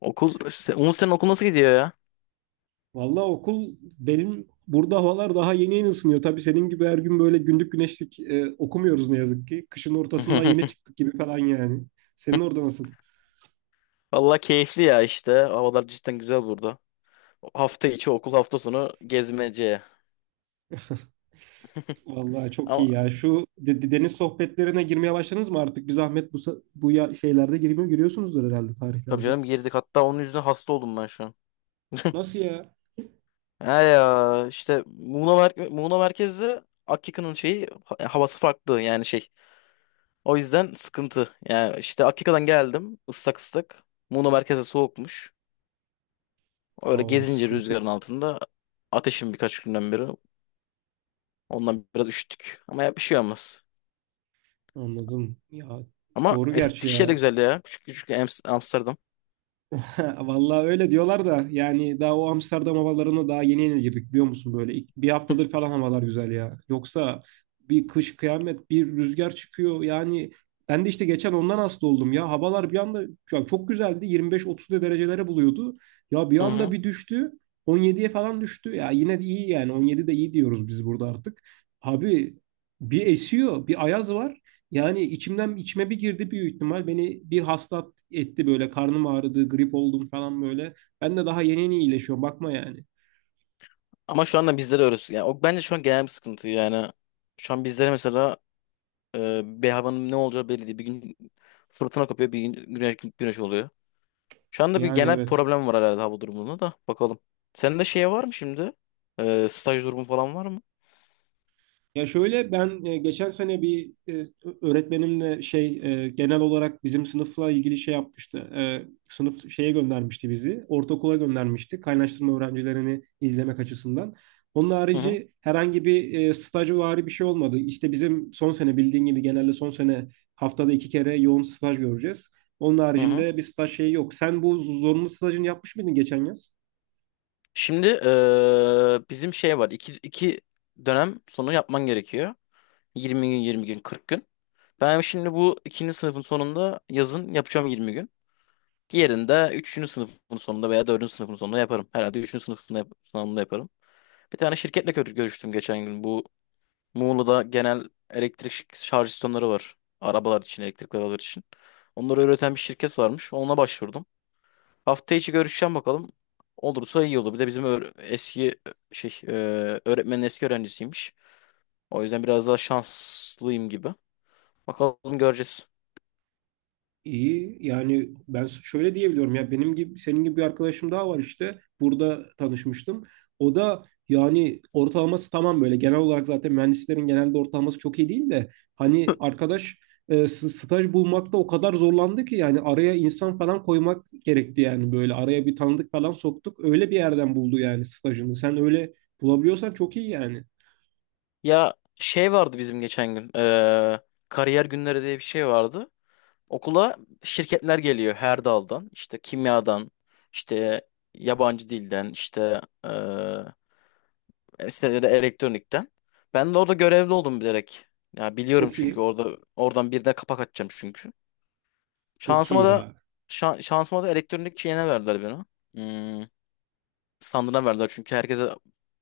Okul, se- Umut senin okul nasıl gidiyor ya? Vallahi okul benim burada havalar daha yeni yeni ısınıyor. Tabii senin gibi her gün böyle gündük güneşlik okumuyoruz ne yazık ki. Kışın ortasından yeni çıktık gibi falan yani. Senin orada nasıl? Vallahi keyifli ya işte. Havalar cidden güzel burada. Hafta içi okul, hafta sonu gezmece. Vallahi çok iyi Ama ya. Şu deniz sohbetlerine girmeye başladınız mı artık? Bir zahmet bu şeylerde girmiyor, giriyorsunuzdur herhalde tabii tarihlerde. canım girdik. Hatta onun yüzünden hasta oldum ben şu an. Nasıl ya? He ya işte Muğla, mer Muğla merkezde Akika'nın şeyi ha- havası farklı yani şey. O yüzden sıkıntı. Yani işte Akika'dan geldim ıslak ıslak. Muğla merkeze soğukmuş. Öyle Oo gezince sıkıntı. rüzgarın altında ateşim birkaç günden beri. Ondan biraz üşüttük. Ama ya bir şey olmaz. Anladım. Ya Ama doğru gerçi Eskişehir de ya. güzeldi ya. Küçük küçük Ams- Amsterdam. Vallahi öyle diyorlar da yani daha o Amsterdam havalarına daha yeni yeni girdik biliyor musun böyle bir haftadır falan havalar güzel ya. Yoksa bir kış kıyamet bir rüzgar çıkıyor yani ben de işte geçen ondan hasta oldum ya havalar bir anda ya çok güzeldi 25-30 derecelere buluyordu ya bir Hı anda hı. bir düştü 17'ye falan düştü ya yine de iyi yani 17 de iyi diyoruz biz burada artık. Abi bir esiyor bir ayaz var yani içimden içime bir girdi büyük ihtimal. Beni bir hasta etti böyle karnım ağrıdı, grip oldum falan böyle. Ben de daha yeni yeni iyileşiyorum bakma yani. Ama şu anda bizlere öğretiyor. Yani o bence şu an genel bir sıkıntı yani. Şu an bizlere mesela bir havanın ne olacağı belli değil. Bir gün fırtına kopuyor, bir gün güneş, oluyor. Şu anda bir Yani genel bir evet. problem var herhalde hava durumunda da. Bakalım. Senin de şey var mı şimdi? Staj durumu falan var mı? Ya şöyle ben geçen sene bir öğretmenimle şey genel olarak bizim sınıfla ilgili şey yapmıştı. Sınıf şeye göndermişti bizi. Ortaokula göndermişti. Kaynaştırma öğrencilerini izlemek açısından. Onun Hı hı. harici herhangi bir stajvari bir şey olmadı. İşte bizim son sene bildiğin gibi genelde son sene haftada iki kere yoğun staj göreceğiz. Onun Hı hı. haricinde bir staj şeyi yok. Sen bu zorunlu stajını yapmış mıydın geçen yaz? Şimdi bizim şey var. İki dönem sonu yapman gerekiyor. 20 gün, 20 gün, 40 gün. Ben şimdi bu ikinci sınıfın sonunda yazın yapacağım 20 gün. Diğerini de üçüncü sınıfın sonunda veya dördüncü sınıfın sonunda yaparım. Herhalde üçüncü sınıfın yap- sonunda yaparım. Bir tane şirketle gör- görüştüm geçen gün. Bu Muğla'da genel elektrik ş- şarj istasyonları var. Arabalar için, elektrikli arabalar için. Onları üreten bir şirket varmış. Ona başvurdum. Hafta içi görüşeceğim bakalım. Olursa iyi olur. Bir de bizim öğ- eski e, şey e, öğretmenin eski öğrencisiymiş. O yüzden biraz daha şanslıyım gibi. Bakalım göreceğiz. İyi yani ben şöyle diyebiliyorum ya benim gibi senin gibi bir arkadaşım daha var işte burada tanışmıştım. O da yani ortalaması tamam böyle genel olarak zaten mühendislerin genelde ortalaması çok iyi değil de hani arkadaş staj bulmakta o kadar zorlandı ki yani araya insan falan koymak gerekti yani böyle araya bir tanıdık falan soktuk öyle bir yerden buldu yani stajını. Sen öyle bulabiliyorsan çok iyi yani. Ya şey vardı bizim geçen gün. Kariyer günleri diye bir şey vardı. Okula şirketler geliyor her daldan. İşte kimyadan, işte yabancı dilden, işte işte de elektronikten. Ben de orada görevli oldum bilerek. Ya biliyorum Çok çünkü iyi. orada oradan birine kapak atacağım çünkü. Çok iyi Şansıma da ya. şa- şansıma da elektronik şeyine verdiler beni. Hmm, Standına verdiler çünkü herkese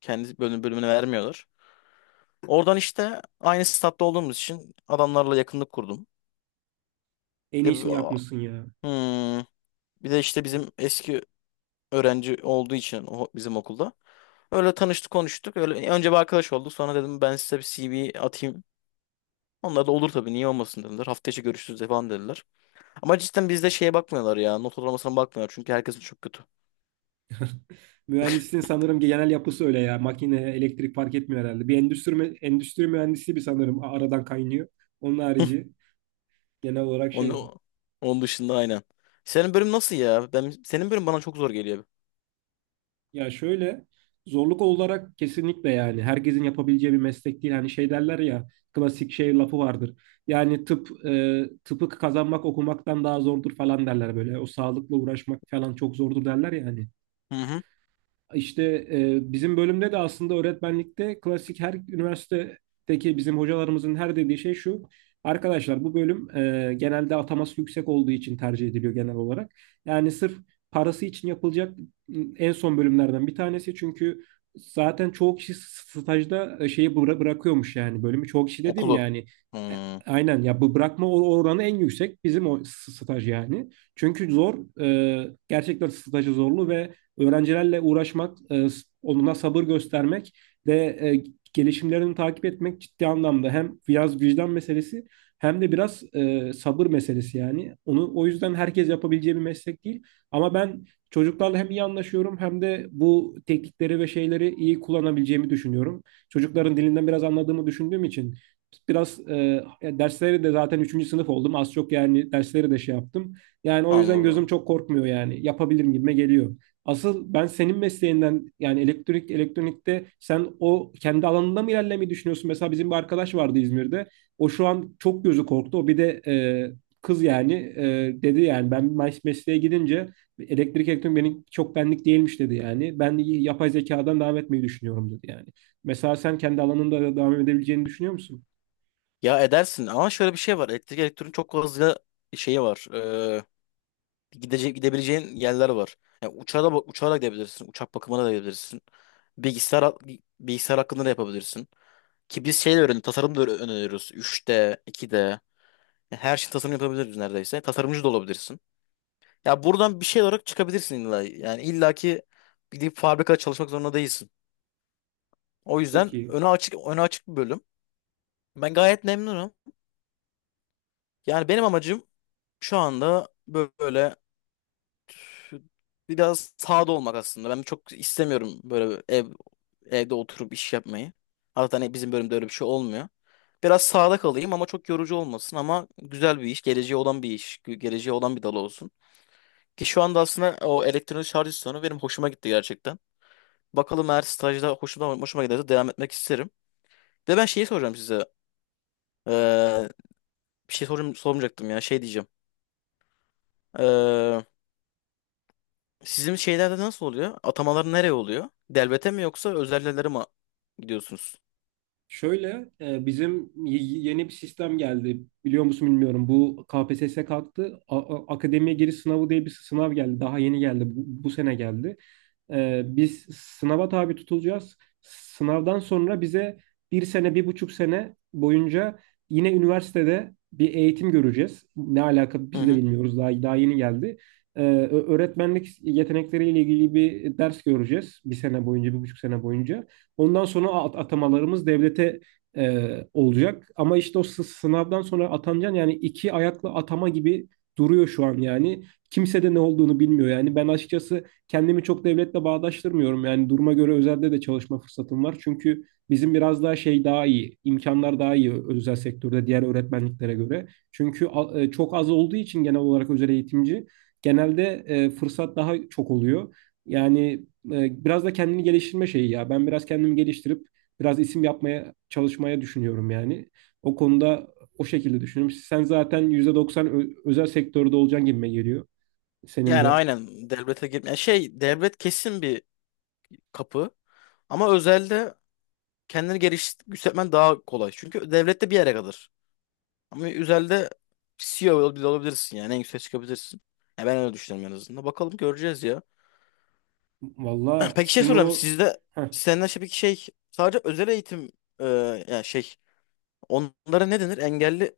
kendi bölümünü vermiyorlar. Oradan işte aynı statta olduğumuz için adamlarla yakınlık kurdum. En Bir de, bir iyisini yapmışsın ya. Hmm. Bir de işte bizim eski öğrenci olduğu için o- bizim okulda. Öyle tanıştık konuştuk. Öyle önce bir arkadaş olduk. Sonra dedim ben size bir CV atayım. Onlar da olur tabii niye olmasın dediler. Hafta içi görüşürüz falan dediler. Ama cidden bizde şeye bakmıyorlar ya. Not ortalamasına bakmıyorlar. Çünkü herkesin çok kötü. Mühendisliğin sanırım genel yapısı öyle ya. Makine, elektrik fark etmiyor herhalde. Bir endüstri mühendisi bir sanırım aradan kaynıyor. Onun harici genel olarak şey. Onun, onun dışında aynen. Senin bölüm nasıl ya? Ben, senin bölüm bana çok zor geliyor. Ya şöyle zorluk olarak kesinlikle yani herkesin yapabileceği bir meslek değil. Hani şey derler ya klasik şey lafı vardır. Yani tıpı kazanmak okumaktan daha zordur falan derler böyle. O sağlıkla uğraşmak falan çok zordur derler yani. Hı hı. İşte bizim bölümde de aslında öğretmenlikte klasik her üniversitedeki bizim hocalarımızın her dediği şey şu. Arkadaşlar bu bölüm genelde ataması yüksek olduğu için tercih ediliyor genel olarak. Yani sırf parası için yapılacak en son bölümlerden bir tanesi. Çünkü zaten çoğu kişi stajda şeyi bırakıyormuş yani bölümü. Çoğu kişi dediğim Okulu. yani e, Hmm, aynen ya bu bırakma oranı en yüksek bizim o staj yani. Çünkü zor gerçekten stajı zorlu ve öğrencilerle uğraşmak, onlara sabır göstermek ve gelişimlerini takip etmek ciddi anlamda hem biraz vicdan meselesi hem de biraz sabır meselesi yani. Onu o yüzden herkes yapabileceği bir meslek değil. Ama ben çocuklarla hem iyi anlaşıyorum hem de bu teknikleri ve şeyleri iyi kullanabileceğimi düşünüyorum. Çocukların dilinden biraz anladığımı düşündüğüm için biraz dersleri de zaten üçüncü sınıf oldum. Az çok yani dersleri de şey yaptım. Yani o yüzden gözüm anladım. çok korkmuyor yani. Yapabilirim gibime geliyor. Asıl ben senin mesleğinden yani elektrik elektronikte sen o kendi alanında mı ilerlemeyi düşünüyorsun? Mesela bizim bir arkadaş vardı İzmir'de. O şu an çok gözü korktu. O bir de kız yani dedi yani ben mesleğe gidince elektrik elektronik benim çok benlik değilmiş dedi yani. Ben yapay zekadan devam etmeyi düşünüyorum dedi yani. Mesela sen kendi alanında da devam edebileceğini düşünüyor musun? Ya edersin ama şöyle bir şey var. Elektrik elektronik çok fazla şeyi var. Gidecek gidebileceğin yerler var. Yani uçağa da, uçağa da gidebilirsin. Uçak bakımına da gidebilirsin. Bilgisayar Bilgisayar hakkında da yapabilirsin. Ki biz şey de öğren tasarım da öğren- öğreniyoruz. 3D, 2D. Yani her şey tasarım yapabiliriz neredeyse. Tasarımcı da olabilirsin. Ya buradan bir şey olarak çıkabilirsin illa. Yani illaki gidip fabrikada çalışmak zorunda değilsin. O Çok yüzden iyi. öne açık öne açık bir bölüm. Ben gayet memnunum. Yani benim amacım şu anda böyle biraz sağda olmak aslında. Ben çok istemiyorum böyle evde oturup iş yapmayı. Zaten hani bizim bölümde öyle bir şey olmuyor. Biraz sağda kalayım ama çok yorucu olmasın ama güzel bir iş, geleceği olan bir iş, gü- geleceği olan bir dal olsun. Ki şu anda aslında o elektronik şarj istasyonu benim hoşuma gitti gerçekten. Bakalım eğer stajda hoşuma giderse devam etmek isterim. Bir de ben şeyi soracağım size. Ee, Bir şey sorum, sormayacaktım ya şey diyeceğim. Sizin şeylerde nasıl oluyor? Atamalar nereye oluyor? Devlete mi yoksa özellere mi gidiyorsunuz? Şöyle bizim yeni bir sistem geldi. Biliyor musun bilmiyorum. Bu KPSS kalktı. Akademiye giriş sınavı diye bir sınav geldi. Daha yeni geldi. Bu sene geldi. Biz sınava tabi tutulacağız. Sınavdan sonra bize bir sene, bir buçuk sene boyunca yine üniversitede bir eğitim göreceğiz. Ne alaka Hı biz de hı. bilmiyoruz. Daha yeni geldi. Öğretmenlik yetenekleriyle ilgili bir ders göreceğiz. Bir sene boyunca, bir buçuk sene boyunca. Ondan sonra atamalarımız devlete e, olacak. Ama işte o sınavdan sonra atanacaksın yani iki ayaklı atama gibi duruyor şu an yani. Kimse de ne olduğunu bilmiyor yani. Ben açıkçası kendimi çok devletle bağdaştırmıyorum. Yani duruma göre özelde de çalışma fırsatım var. Çünkü bizim biraz daha şey daha iyi, imkanlar daha iyi özel sektörde diğer öğretmenliklere göre. Çünkü çok az olduğu için genel olarak özel eğitimci genelde fırsat daha çok oluyor. Yani biraz da kendini geliştirme şeyi ya. Ben biraz kendimi geliştirip biraz isim yapmaya çalışmaya düşünüyorum yani. O konuda o şekilde düşünüyorum. Sen zaten %90 özel sektörde olacaksın gibime geliyor. Senin Yani de. aynen devlete girme. Yani şey, devlet kesin bir kapı ama özelde kendini geliştirmen daha kolay. Çünkü devlette bir yere kadar. Ama üzerinde CEO bile olabilirsin yani. En yükseğe çıkabilirsin. Ya ben öyle düşünüyorum en azından. Bakalım göreceğiz ya. Valla Peki şey sizin o sorayım. Sizde heh, senden şey bir şey, sadece özel eğitim e, yani şey, onlara ne denir? Engelli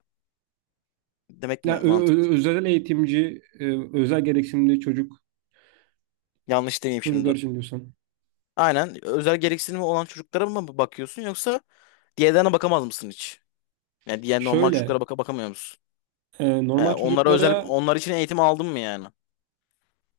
demek ya mi mantıklı? Özel eğitimci, özel gereksinimli Yanlış demeyeyim şimdi. çocuklar için diyorsan. Aynen. Özel gereksinimi olan çocuklara mı bakıyorsun yoksa diğerlerine bakamaz mısın hiç? Yani diğer normal Şöyle, çocuklara baka bakamıyor musun? Yani normal onlara özel, çocuklara onlar için eğitim aldın mı yani?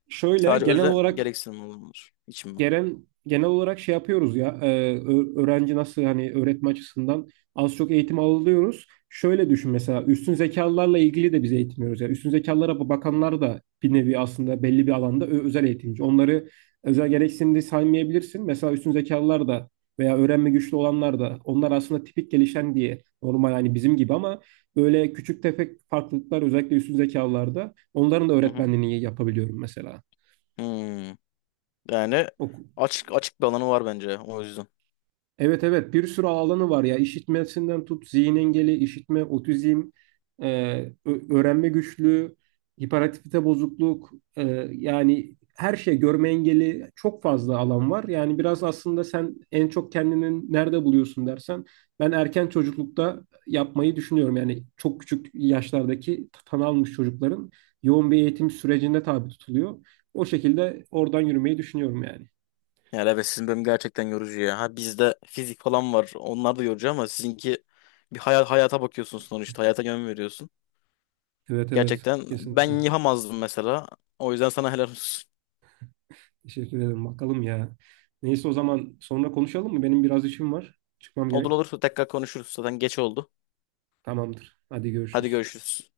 şöyle Sadece genel özel olarak gereksinim olanlar için mi? genel şey yapıyoruz ya öğrenci nasıl hani öğretme açısından az çok eğitim alıyoruz. Şöyle düşün mesela üstün zekalılarla ilgili de biz eğitim veriyoruz. Yani üstün zekalara bakanlar da bir nevi aslında belli bir alanda özel eğitimci. Onları özel gereksinimde saymayabilirsin. Mesela üstün zekalılar da veya öğrenme güçlü olanlar da onlar aslında tipik gelişen diye normal hani bizim gibi ama böyle küçük tefek farklılıklar özellikle üstün zekalılarda onların da Hı hı. öğretmenliğini yapabiliyorum mesela. Hmm. Yani açık açık bir alanı var bence o yüzden. Evet evet bir sürü alanı var ya işitmesinden tut zihin engeli, işitme, otizm, e, öğrenme güçlüğü, hiperaktivite bozukluk e, yani her şey görme engeli çok fazla alan var. Yani biraz aslında sen en çok kendini nerede buluyorsun dersen ben erken çocuklukta yapmayı düşünüyorum. Yani çok küçük yaşlardaki tan almış çocukların yoğun bir eğitim sürecine tabi tutuluyor. O şekilde oradan yürümeyi düşünüyorum yani. Yani evet sizin bölüm gerçekten yorucu ya. Ha bizde fizik falan var. Onlar da yorucu ama sizinki bir hayata bakıyorsun sonuçta. Hayata yön veriyorsun. Evet evet Gerçekten ben kesinlikle. yapamazdım mesela. O yüzden sana helal olsun. Teşekkür ederim. Bakalım ya. Neyse o zaman sonra konuşalım mı? Benim biraz işim var. Çıkmam Olur olur gerek. tekrar konuşuruz. Zaten geç oldu. Tamamdır. Hadi Hadi görüşürüz. görüşürüz.